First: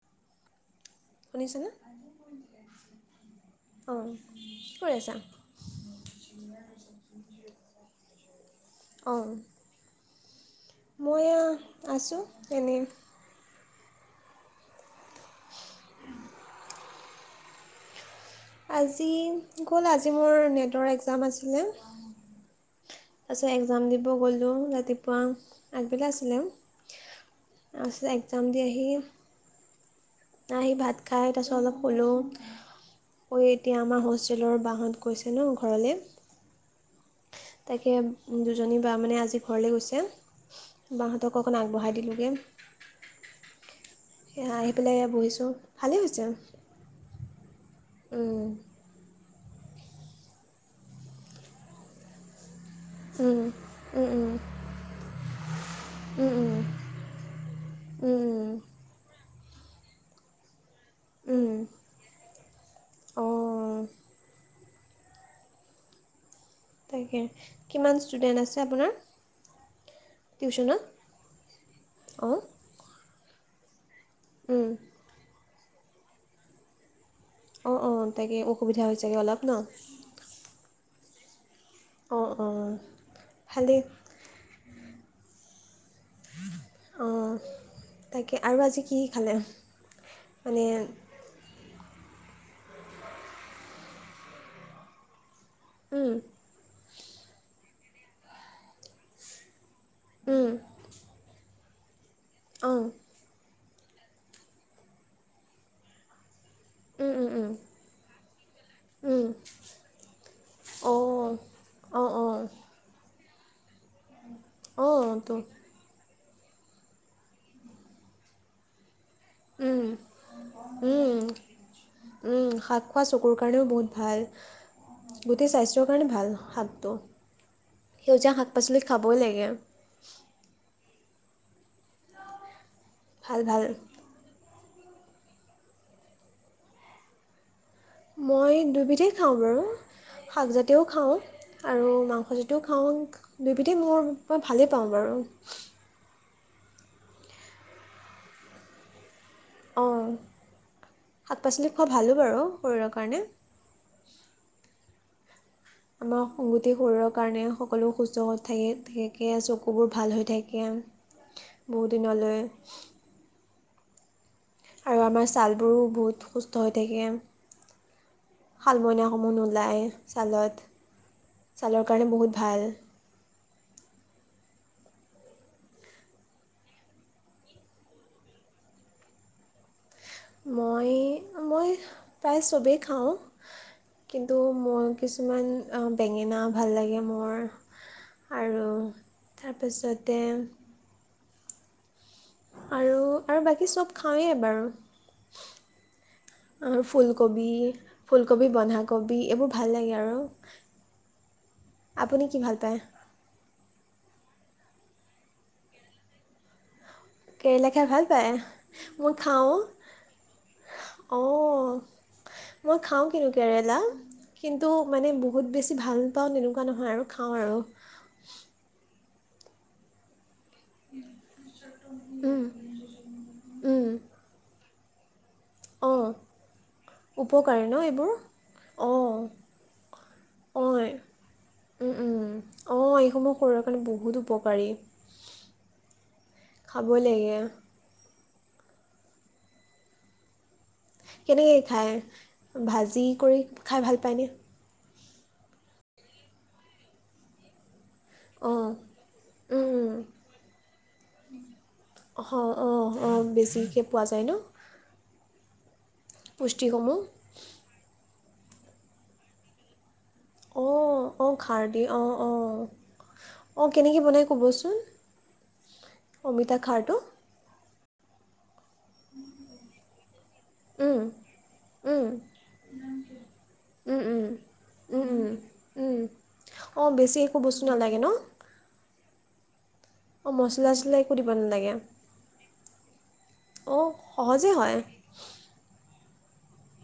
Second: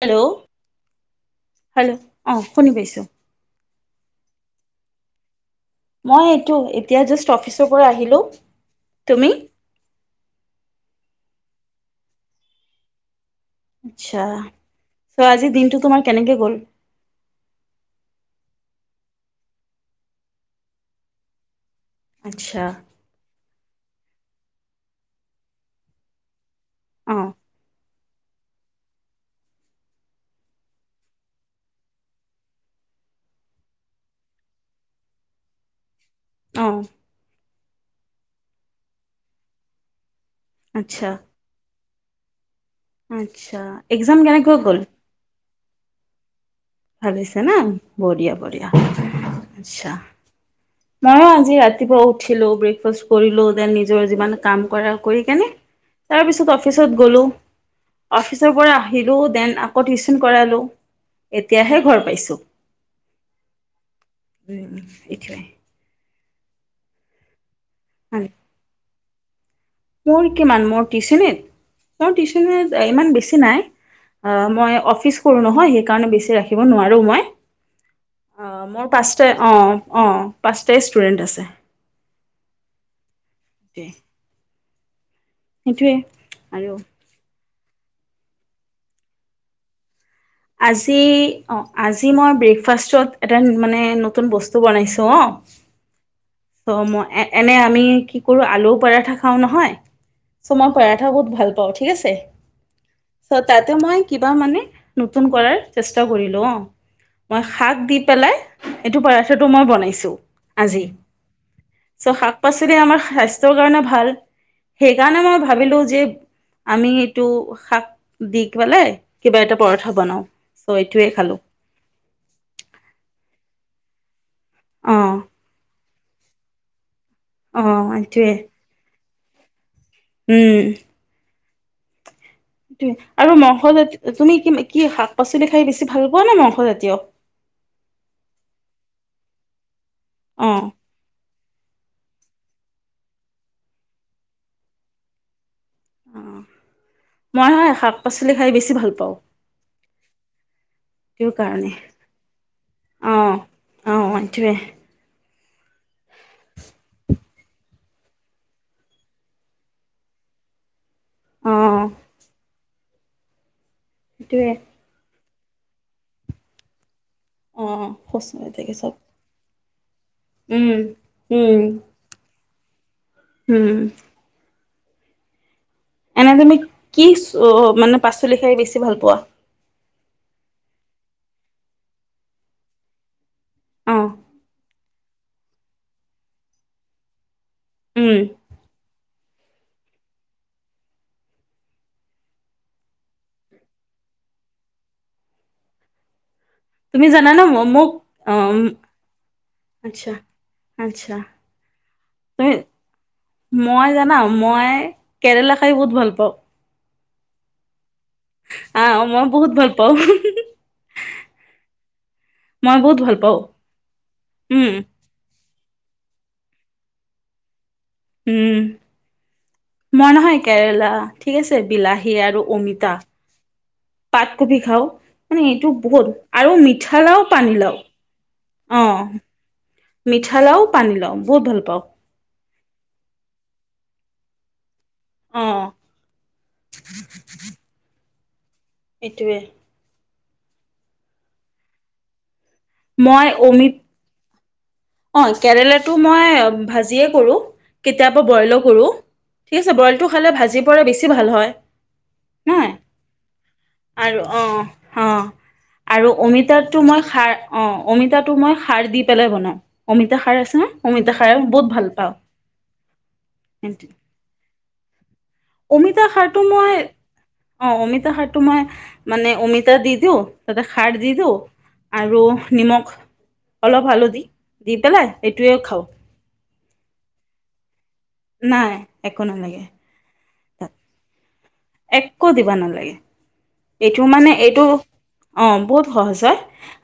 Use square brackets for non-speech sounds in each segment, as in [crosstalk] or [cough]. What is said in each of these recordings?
Hello শুনিছেনে hello অ শুনি পাইছোঁ। অ কি কৰি আছা? মই এইটো এতিয়া জাষ্ট অফিচৰ পৰা আহিলোঁ, অঁ তুমি? মই এইয়া আছোঁ এনেই। আচ্ছা, ত আজিৰ দিনটো তোমাৰ কেনেকে গ'ল। আজি গ'ল আজি মোৰ নেটৰ এক্জাম আছিলে। আচ্ছা। তাৰপিছত এক্জাম দিব গ'লো ৰাতিপুৱা আগবেলাই আছিলে। অ। তাৰপিছত একজাম দি আহি আহি ভাত খাই তাৰপাছত অলপ শুলোঁ। ঐ এতিয়া আমাৰ হোষ্টেলৰ বাহত গৈছে ন ঘৰলে। অ। তাকে দুজনী বা মানে আজি ঘৰলৈ গৈছে আচ্ছা বাহতক অকণ আগবঢ়াই দিলোগে। আচ্ছা্ সেয়া আহি পেলাই বহিছোঁ, ভালেই হৈছে। ভালে হৈছে না? বঢ়িয়া, উম, বঢ়িয়া। আচ্ছা, ময়ো আজি ৰাতিপুৱা উঠিলোঁ, ব্ৰে ফাষ্ট উম, কৰিলোঁ। দেন নিজৰ উম, উম। যিমান কাম কৰা কৰি কেনে, উম, তাৰপিছত উম, অফিচত গ'লোঁ, উম, অফিচৰ পৰা আহিলোঁ দেন আকৌ টিউশন কৰালোঁ। উম, উম। এতিয়াহে ঘৰ পাইছোঁ। অ', তাকে, কিমান ষ্টুডেণ্ট আছে আপোনাৰ? মোৰ কিমান টিউশ্যনত? মোৰ টিউচনত? মোৰ অঁ, টিউচনত এ, ইমান বেছি নাই। আ, উম। মই অফিচ কৰোঁ নহয়, সেইকাৰণে বেছি ৰাখিব নোৱাৰোঁ মই। অ', অ', তাকে। অ' অসুবিধা মোৰ হৈছোগে পাঁচটা অলপ ন? অ' অ', পাঁচটাই ষ্টুডেণ্ট আছে। অ', অ', ভালেই। সেইটোৱে, আৰু অ', তাকে আৰু আজি কি কি খালে? মানে আজি অ', আজি মই ব্ৰেকফাষ্টত এটা মানে নতুন বস্তু বনাইছো অ'। উম। ত' মই এ-এনে আমি কি কৰোঁ, আলু পৰাঠা খাওঁ নহয় উম, চো মই পৰাঠা বহুত ভাল পাওঁ, ঠিক আছে? অ'। চ' তাতে মই কিবা মানে নতুন কৰাৰ চেষ্টা কৰিলোঁ অ'। উম, উম, মই উম, শাক দি পেলাই, এইটো উম। পাৰঠাটো মই বনাইছোঁ আজি। অঁ, অঁ, চ' শাক অঁ, পাচলি আমাৰ স্বাস্থ্যৰ কাৰণে ভাল, অঁ, সেইকাৰণে তো ভাবিলোঁ যে আমি এইটো শাক দি পেলাই, কিবা এটা উম, পৰঠা বনাওঁ। চ' এইটোৱে উম, খালোঁ উম, শাক খোৱা চকুৰ কাৰণেও বহুত ভাল। অঁ গোটেই স্বাস্থ্যৰ কাৰণে ভাল শাকটো। অঁ এইটোৱে সেউজীয়া শাক পাচলি খাবই লাগে। উম। আৰু ভাল ভাল মাংসজাতীয় তুমি কি কি শাক পাচলি খাই বেছি ভাল পোৱা নে মাংসজাতীয়? মই দুবিধেই খাওঁ বাৰু, অঁ শাকজাতীয়ও খাওঁ। আৰু মাংস যিটোও খাওঁ, দুইবিধেই মোৰ ভালেই পাওঁ বাৰু। মই হয় শাক পাচলি খাই বেছি ভাল পাওঁ। অ', সেইটো শাক পাচলি কাৰণে খোৱা ভালো বাৰু শৰীৰৰ কাৰণে। অ', অ' [unintelligible] আমাৰ সংগুতি শৰীৰৰ কাৰণে সকলো সুস্থ থাক থাকে, চকুবোৰ ভাল হৈ থাকে। অঁ বহুত দিনলে সেইটোৱে। আৰু আমাৰ ছালবোৰো বহুত সুস্থ হৈ থাকে। অ', সুস্থ হৈ থাকে চব। [unintelligible] নোলায়ে ছালত, উম, উম, ছালৰ কাৰণে বহুত ভাল। উম। এনে তুমি কি চো-মানে পাচলি খাই বেছি ভাল পোৱা? মই, মই প্ৰায় ছবেই খাওঁ, অ', কিন্তু মোৰ কিছুমান আ, বেঙেনা ভাল লাগে মোৰ। উম। আৰু তাৰ পাছতে, আৰু আৰু বাকী চব খাওঁৱেই বাৰু তুমি জানানে ফুলকবি ম- মোক ফুলকবি অ', উম, বন্ধাকবি এইবোৰ ভাল লাগে আচ্ছা, আৰু আচ্ছা, আপুনি কি তুমি ভাল পায়। মই জানা মই কেৰেলা খাই বহুত ভাল পাওঁ। কেৰেলা খাই ভাল পায় আহ মই বহুত খাওঁ, ভাল পাওঁ, অ মই বহুত খাওঁ ভাল কিন্তু পাওঁ। কেৰেলা উম, কিন্তু মানে, বহুত বেছি ভাল পাওঁ তেনেকুৱা নহয় আৰু খাওঁ আৰু উম, মই নহয় কেৰেলা ঠিক আছে বিলাহী আৰু অমিতা। উম, পাতকবি খাও মানে এইটো অঁ বহুত আৰু মিঠা লাও উপকাৰী ন পানীলাও, এইবোৰ অ অঁ মিঠা লাও অঁ পানী লাও বহুত ভাল পাওঁ, উম অঁ এইসমূহ শৰীৰৰ কাৰণে বহুত উপকাৰী। উম, খাবই লাগে আৰু এই টোৱে, কেনেকে খায় ভাজি কৰি খাই ভাল পায়নে। অঁ কেৰেলাটো মই ভাজিয়ে কৰোঁ। কেতিয়াবা বইলো অঁ কৰোঁ ঠিক উম আছে উম বইলটো খালে ভাজি পৰা বেছি ভাল হয়। অ অ নহয় অ, আৰু অ অ আৰু অ অমিতাটো পুষ্টিসমূহ মই সাৰ, অঁ অমিতাটো মই সাৰ দি পেলাই বনাওঁ। অমিতা খাৰ আছে অঁ অমিতা অঁ খাৰে বহুত ভাল পাওঁ, অ কেনেকে বনাই কবচোন। অমিতা সাৰটো অমিতা মই খাৰটো অ অমিতা সাৰটো মই মানে অমিতা দি দিওঁ। তাতে খাৰ উম দিলি তো, উম আৰু নিমখ অলপ উম হালধি উম দি উম পেলাই উম এইটোৱে খাওঁ, উম অঁ বেছি একো বস্তু নালাগে ন। নাই একো নালাগে। অঁ মছলা তাত চচলা একো দিব নালাগে। একো দিবা নালাগে অঁ এইটো মানে সহজে এইটো হয় অ বহুত সহজ হয়।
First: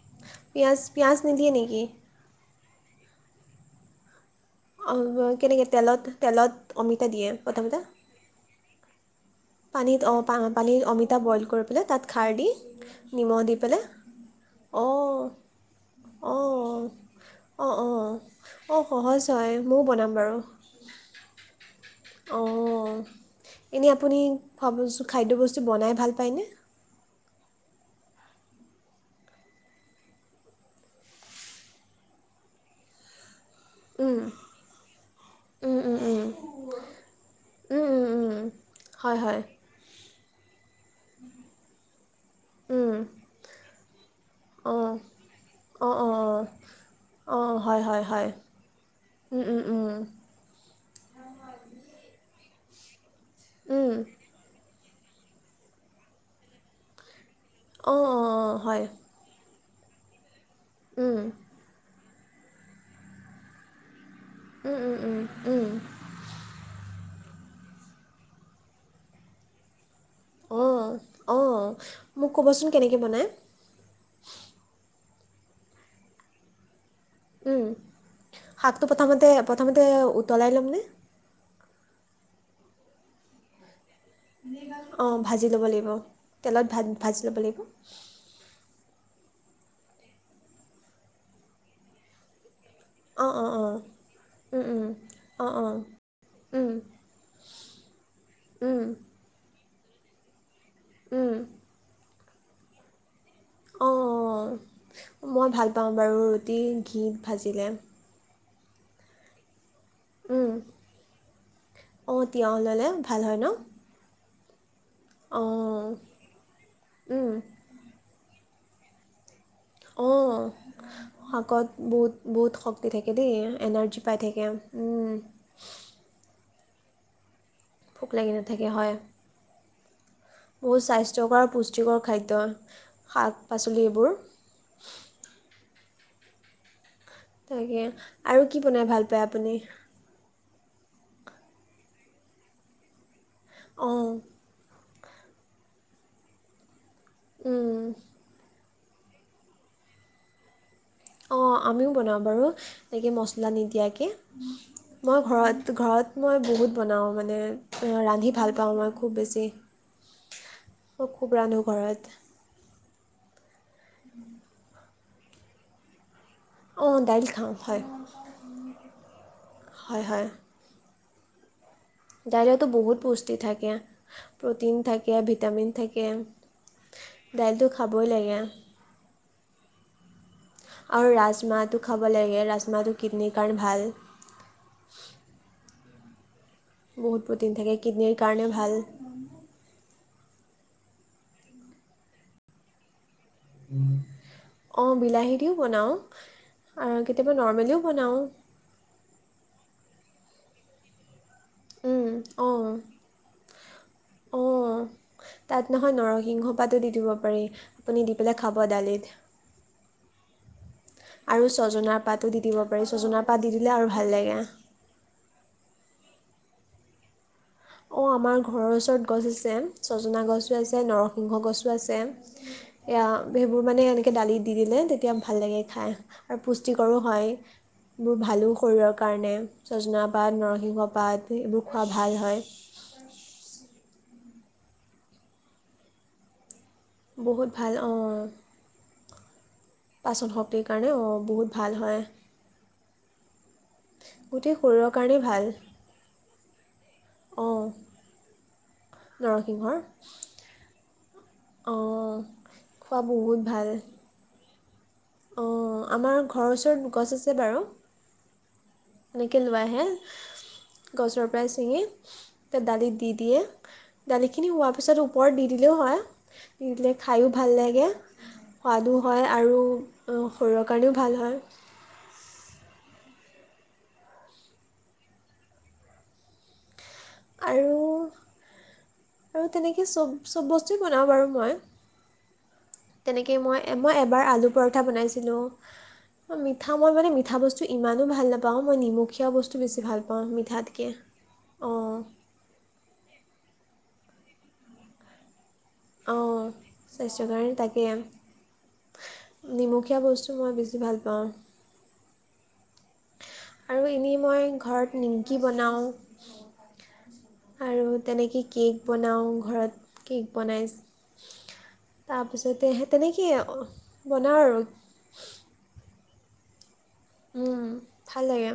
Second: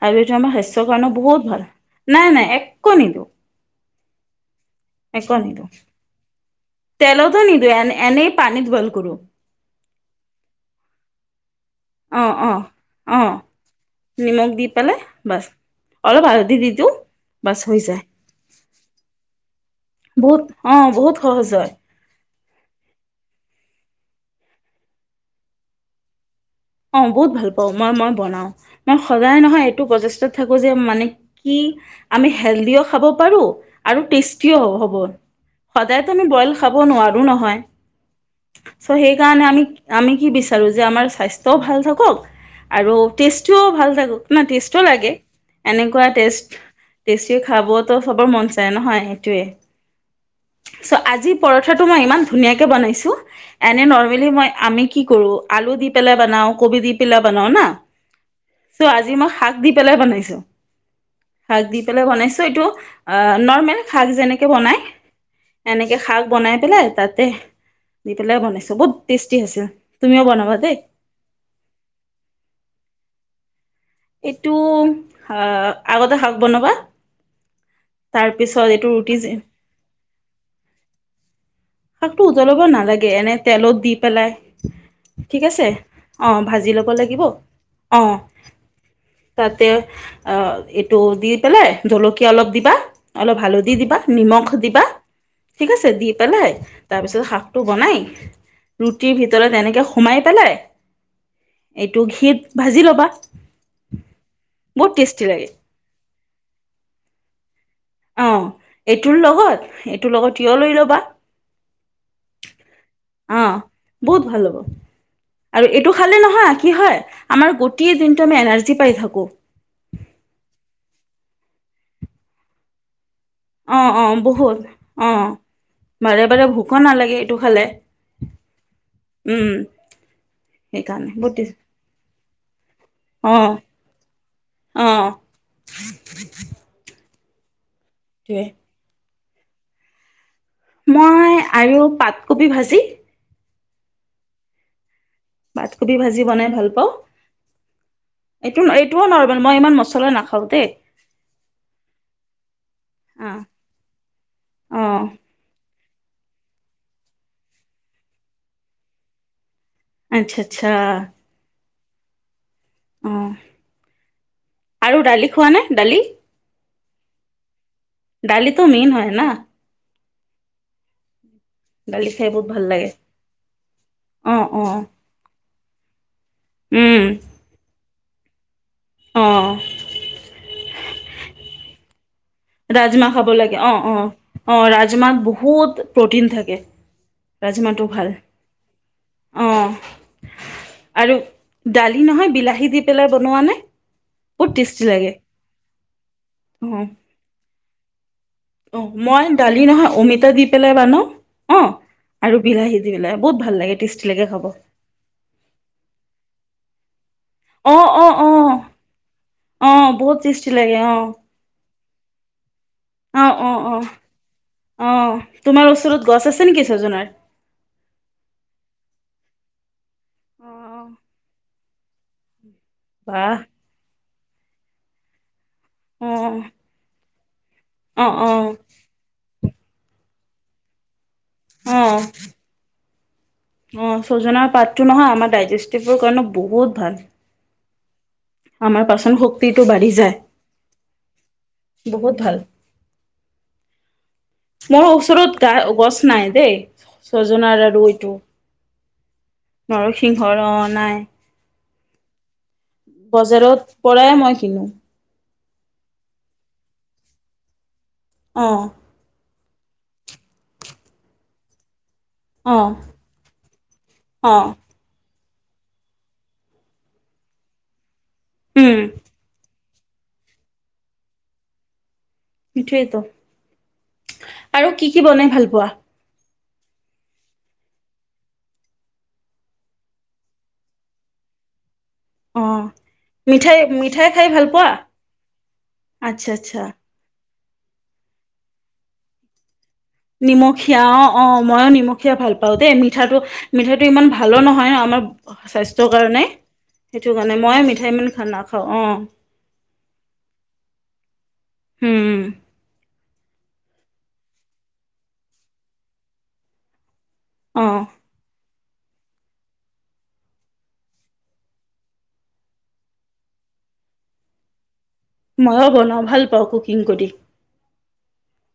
আৰু এইটো আমাৰ পিঁয়াজ শষ্যৰ কাৰণ পিঁয়াজ বহুত নিদিয়ে ভাল নেকি নাই নাই একো নিদিওঁ, অ কেনেকে তেলত তেলত, অমিতা দিয়ে তেলত প্ৰথমতে এনেই ধ বইল কৰো। পানীত অ পা পানী অমিতা বইল কৰিব, মানে তাত অ খাৰ দি অ অ নিমখ দি পেলাই নিমখ দি অ পেলাই বাছ অলপ অ হালধি দি দিওঁ বাছ অ হৈ অ যায় অ সহজ হয় ময়ও বনাম বাৰু বহুত অ বহুত সহজ হয়। অ এনেই আপুনি খ খাদ্যবস্তু বনাই ভাল পায়নে। অ বহুত ভাল পাও মই মই বনাও, মই সদায় নহয় এইটো প্ৰচেষ্টাত থাকোঁ যে মানে কি। আমি হেল্ডিও খাব পাৰো, আৰু উম টেষ্টিও হ'ব উম উম সদায়তো আমি বইল খাব নোৱাৰোঁ নহয়। উম উম উম উম চ সেই হয় হয় কাৰণে আমি আমি কি বিচাৰো যে আমাৰ স্বাস্থ্যও ভাল থাকক, আৰু উম টেষ্টটোও ভাল থাকক না টেষ্টও অঁ লাগে, অঁ এনেকুৱা অঁ অঁ টেষ্ট টেষ্টি অঁ হয় খাবতো হয় হয় সবৰ মন যায় নহয় উম সেইটোৱে। উম উম ছ আজি পৰঠাটো মই ইমান ধুনীয়াকৈ বনাইছোঁ। এনে উম নৰ্মেলি মই আমি কি কৰো আলু দি পেলাই বনাও কবি দি পেলাই বনাও না অঁ অঁ অঁ হয় চ আজি মই শাক দি পেলাই বনাইছো। উম শাক দি পেলাই বনাইছো এইটো, নৰ্মেল শাক যেনেকে উম, বনাই উম, উম, উম। এনেকে শাক বনাই পেলাই তাতে দি পেলাই বনাইছো, বহুত টেষ্টি হৈছে তুমিও বনাবা দেই। অঁ, অঁ মোক ক'বচোন কেনেকৈ বনায়? এইটো আগতে শাক বনাবা উম তাৰপিছত এইটো শাকটো ৰুটি প্ৰথমতে প্ৰথমতে উতলাই লম নে? শাকঞো উতলাব নালাগে, এনে তেলত দি পেলাই অঁ, ঠিক ভাজি ল'ব আছে লাগিব। অ তেলত ভাজি ভা ল'ব ভাজি লাগিব, অ তাতে আ এইটো দি পেলাই জলকীয়া অলপ দিবা, অঁ, অলপ অঁ, হালধি অঁ। দিবা নিমখ উম, দিবা উম। অঁ, ঠিক অঁ। আছে দি পেলাই উম, তাৰপিছত শাকটো বনাই উম, ৰুটি ভিতৰত এনেকে সোমাই পেলাই উম। দুখিত ভাজি ল'বা, অঁ, অঁ। বহুত টেষ্টি লাগে মই ভাল পাওঁ বাৰু ৰুটি ঘিত ভাজিলে। অ এইটোৰ লগত তোৰ লগত উম। টিয়ঁহ লৈ ল'বা, অঁ, তিয়ঁহ ল'লে ভাল হয় ন? অহ বহুত ভাল হ'ব আৰু অঁ, এইটো খালে নহয় কি হয় উম, আমাৰ গোট টেই দিনটো আমি এনাৰ্জি পাই থাকোঁ। অঁ শাকত বহুত বহুত শক্তি থাকে দেই। অ এনাৰ্জি অ পাই থাকে বহুত অ উম। বাৰে বাৰে ভোকো নালাগে এইটো খালে। ভোক লাগি নাথাকে হয়, উম বহুত সেইকাৰণে বহুত স্বাস্থ্যকৰ পু যোগৰ খাদ্য, শাক পাচলি এইবোৰ। অঁহ। তাকে আৰু সেইটোৱে কি বনাই ভাল পায় আপুনি? মই আৰু পাতকবি ভাজি। অঁ। বাতকবি ভাজি বনাই ভাল পাওঁ। উম। এইটো এইটোও নৰ্মেল মই ইমান মছলা নাখাওঁ দেই। অঁ আমিও বনাওঁ বাৰু এনেকে মছলা নিদিয়াকে, অ মই ঘৰত ঘৰত মই বহুত বনাওঁ মানে, ৰান্ধি ভাল পাওঁ মই খুব বেছি। আচ্ছা আচ্ছা। মই খুব ৰান্ধো ঘৰত। অউম আৰু দালি খোৱানে দালি? অ দাইল খাওঁ হয়। দালিটো মেইন হয় ন? হয় হয়। দালি খাই ভাল দাইলতো লাগে বহুত বস্তু থাকে, অ অ প্ৰটিন থাকে, ভিটামিন থাকে। উম। দাইলটো খাবই লাগে। অঁ। আৰু ৰাজমাহটো খাব লাগে ৰা ৰাজমাহ খাব লাগে অ অ অ ৰাজমাহ বহুত প্ৰটিন থাকে। বহুত প্ৰটিন থাকে কিডনীৰ কাৰণেও ভাল। অঁ আৰু দালি নহয় বিলাহী দি পেলাই বনোৱা নে? বহুত অ টেষ্টি লাগে বিলাহী দিও বনাও অ আৰু কেতিয়াবা নৰ্মেলিও বনাও। অ মই দালি নহয় অমিতা দি পেলাই বনাও অ উম, আৰু অঁ বিলাহী দি পেলাই বহুত ভাল লাগে টেষ্টি লাগে খাব। অঁ তাত নহয় নৰসিংহ পাতো দি অ', আপুনি দি অ', পেলাই খাব অ', দালিত। অ বহুত টেষ্টি লাগে অঁ। আৰু ছজনাৰ পাতো দি দিব পাৰি ছজনাৰ অ', পাত দি অ', দিলে অ', আৰু ভাল লাগে। অ তোমাৰ ওচৰত গছ আছে নেকি ছজনাৰ? অঁ আমাৰ ঘৰৰ ওচৰত গছ আছে ছজনা অ গছো আছে নৰসিংহ গছো আছে। [inaudible] এয়া সেইবোৰ মানে এনেকৈ দালিত দি দিলে ভাল লাগে খাই আৰু অ', পুষ্টিকৰ হয় অ', বোৰ ভালো অ', শৰীৰৰ কাৰণে ছজনা পাত নৰসিংহ পাত এইবোৰ খোৱা অ', ভাল হয়। অ ছজাৰ পাতটো নহয় আমাৰ ডাইজেষ্টিভৰ কাৰণে বহুত ভাল। বহুত ভাল অঁ। আমাৰ পাচন শক্তিটো বাঢ়ি যায় পাচত শক্তিৰ কাৰণে অ বহুত ভাল হয়। বহুত ভাল গোটেই মোৰ শৰীৰৰ কাৰণেই ওচৰত ভাল গা গছ নাই দেই। অঁ চজনাৰ আৰু এইটো নৰসিংহৰ নৰসিংহৰ অ নাই। অঁ। খোৱা বহুত ভাল বজাৰত পৰাই মই কিনো। অঁ আমাৰ ঘৰৰ ওচৰত গছ আছে বাৰু। অঁ। এনেকৈ লৈ আহে গছৰ পৰাই ছিঙি। ত অ', দালিত দি দিয়ে অ', দালিখিনি হোৱা তাৰপিছত ওপৰত দি দিলেও হয় দি দিলে খাইয়ো ভাল লাগে উম, সোৱাদো হয় আৰু শৰীৰৰ কাৰণেও ভাল হয়। সটোৱেইতো, আৰু কি কি বনাই ভাল পোৱা? আৰু আৰু তেনেকৈ চব চব বস্তুৱেই বনাওঁ বাৰু মই। অ তেনেকে মই, মিঠাই মই মিঠাই এবাৰ খাই ভাল আলু পোৱা? পৰঠা বনাইছিলো। আচ্ছা আচ্ছা। মিঠা মই মানে মিঠা ব স্তু ইমানো ভাল নাপাওঁ, মই নিমখীয়া বস্তু বেছি ভাল পাওঁ। নিমখীয়া মিঠাতকৈ অ অ মইয়ো অঁ নিমখীয়া ভাল পাওঁ দেই। মিঠাটো মিঠাটো ইমান ভালো নহয় ন আমাৰ স্বা স্থ্যৰ কাৰণে অঁ সেইটো স্বাস্থ্যৰ কাৰণে মই তাকে মিঠাই মই ইমান নাখাওঁ অঁ। নিমখীয়া বস্তু মই বেছি ভাল পাওঁ। হুম। এনেই মই ঘৰত নিমকি বনাওঁ আৰু অ'। তেনেকৈ কেক বনাওঁ ঘৰত কেক বনাই তাৰপিছতে হে তেনেকে বনাও আৰু মইও বনাও ভাল পাওঁ কোকিং কৰি। উম ভাল লাগে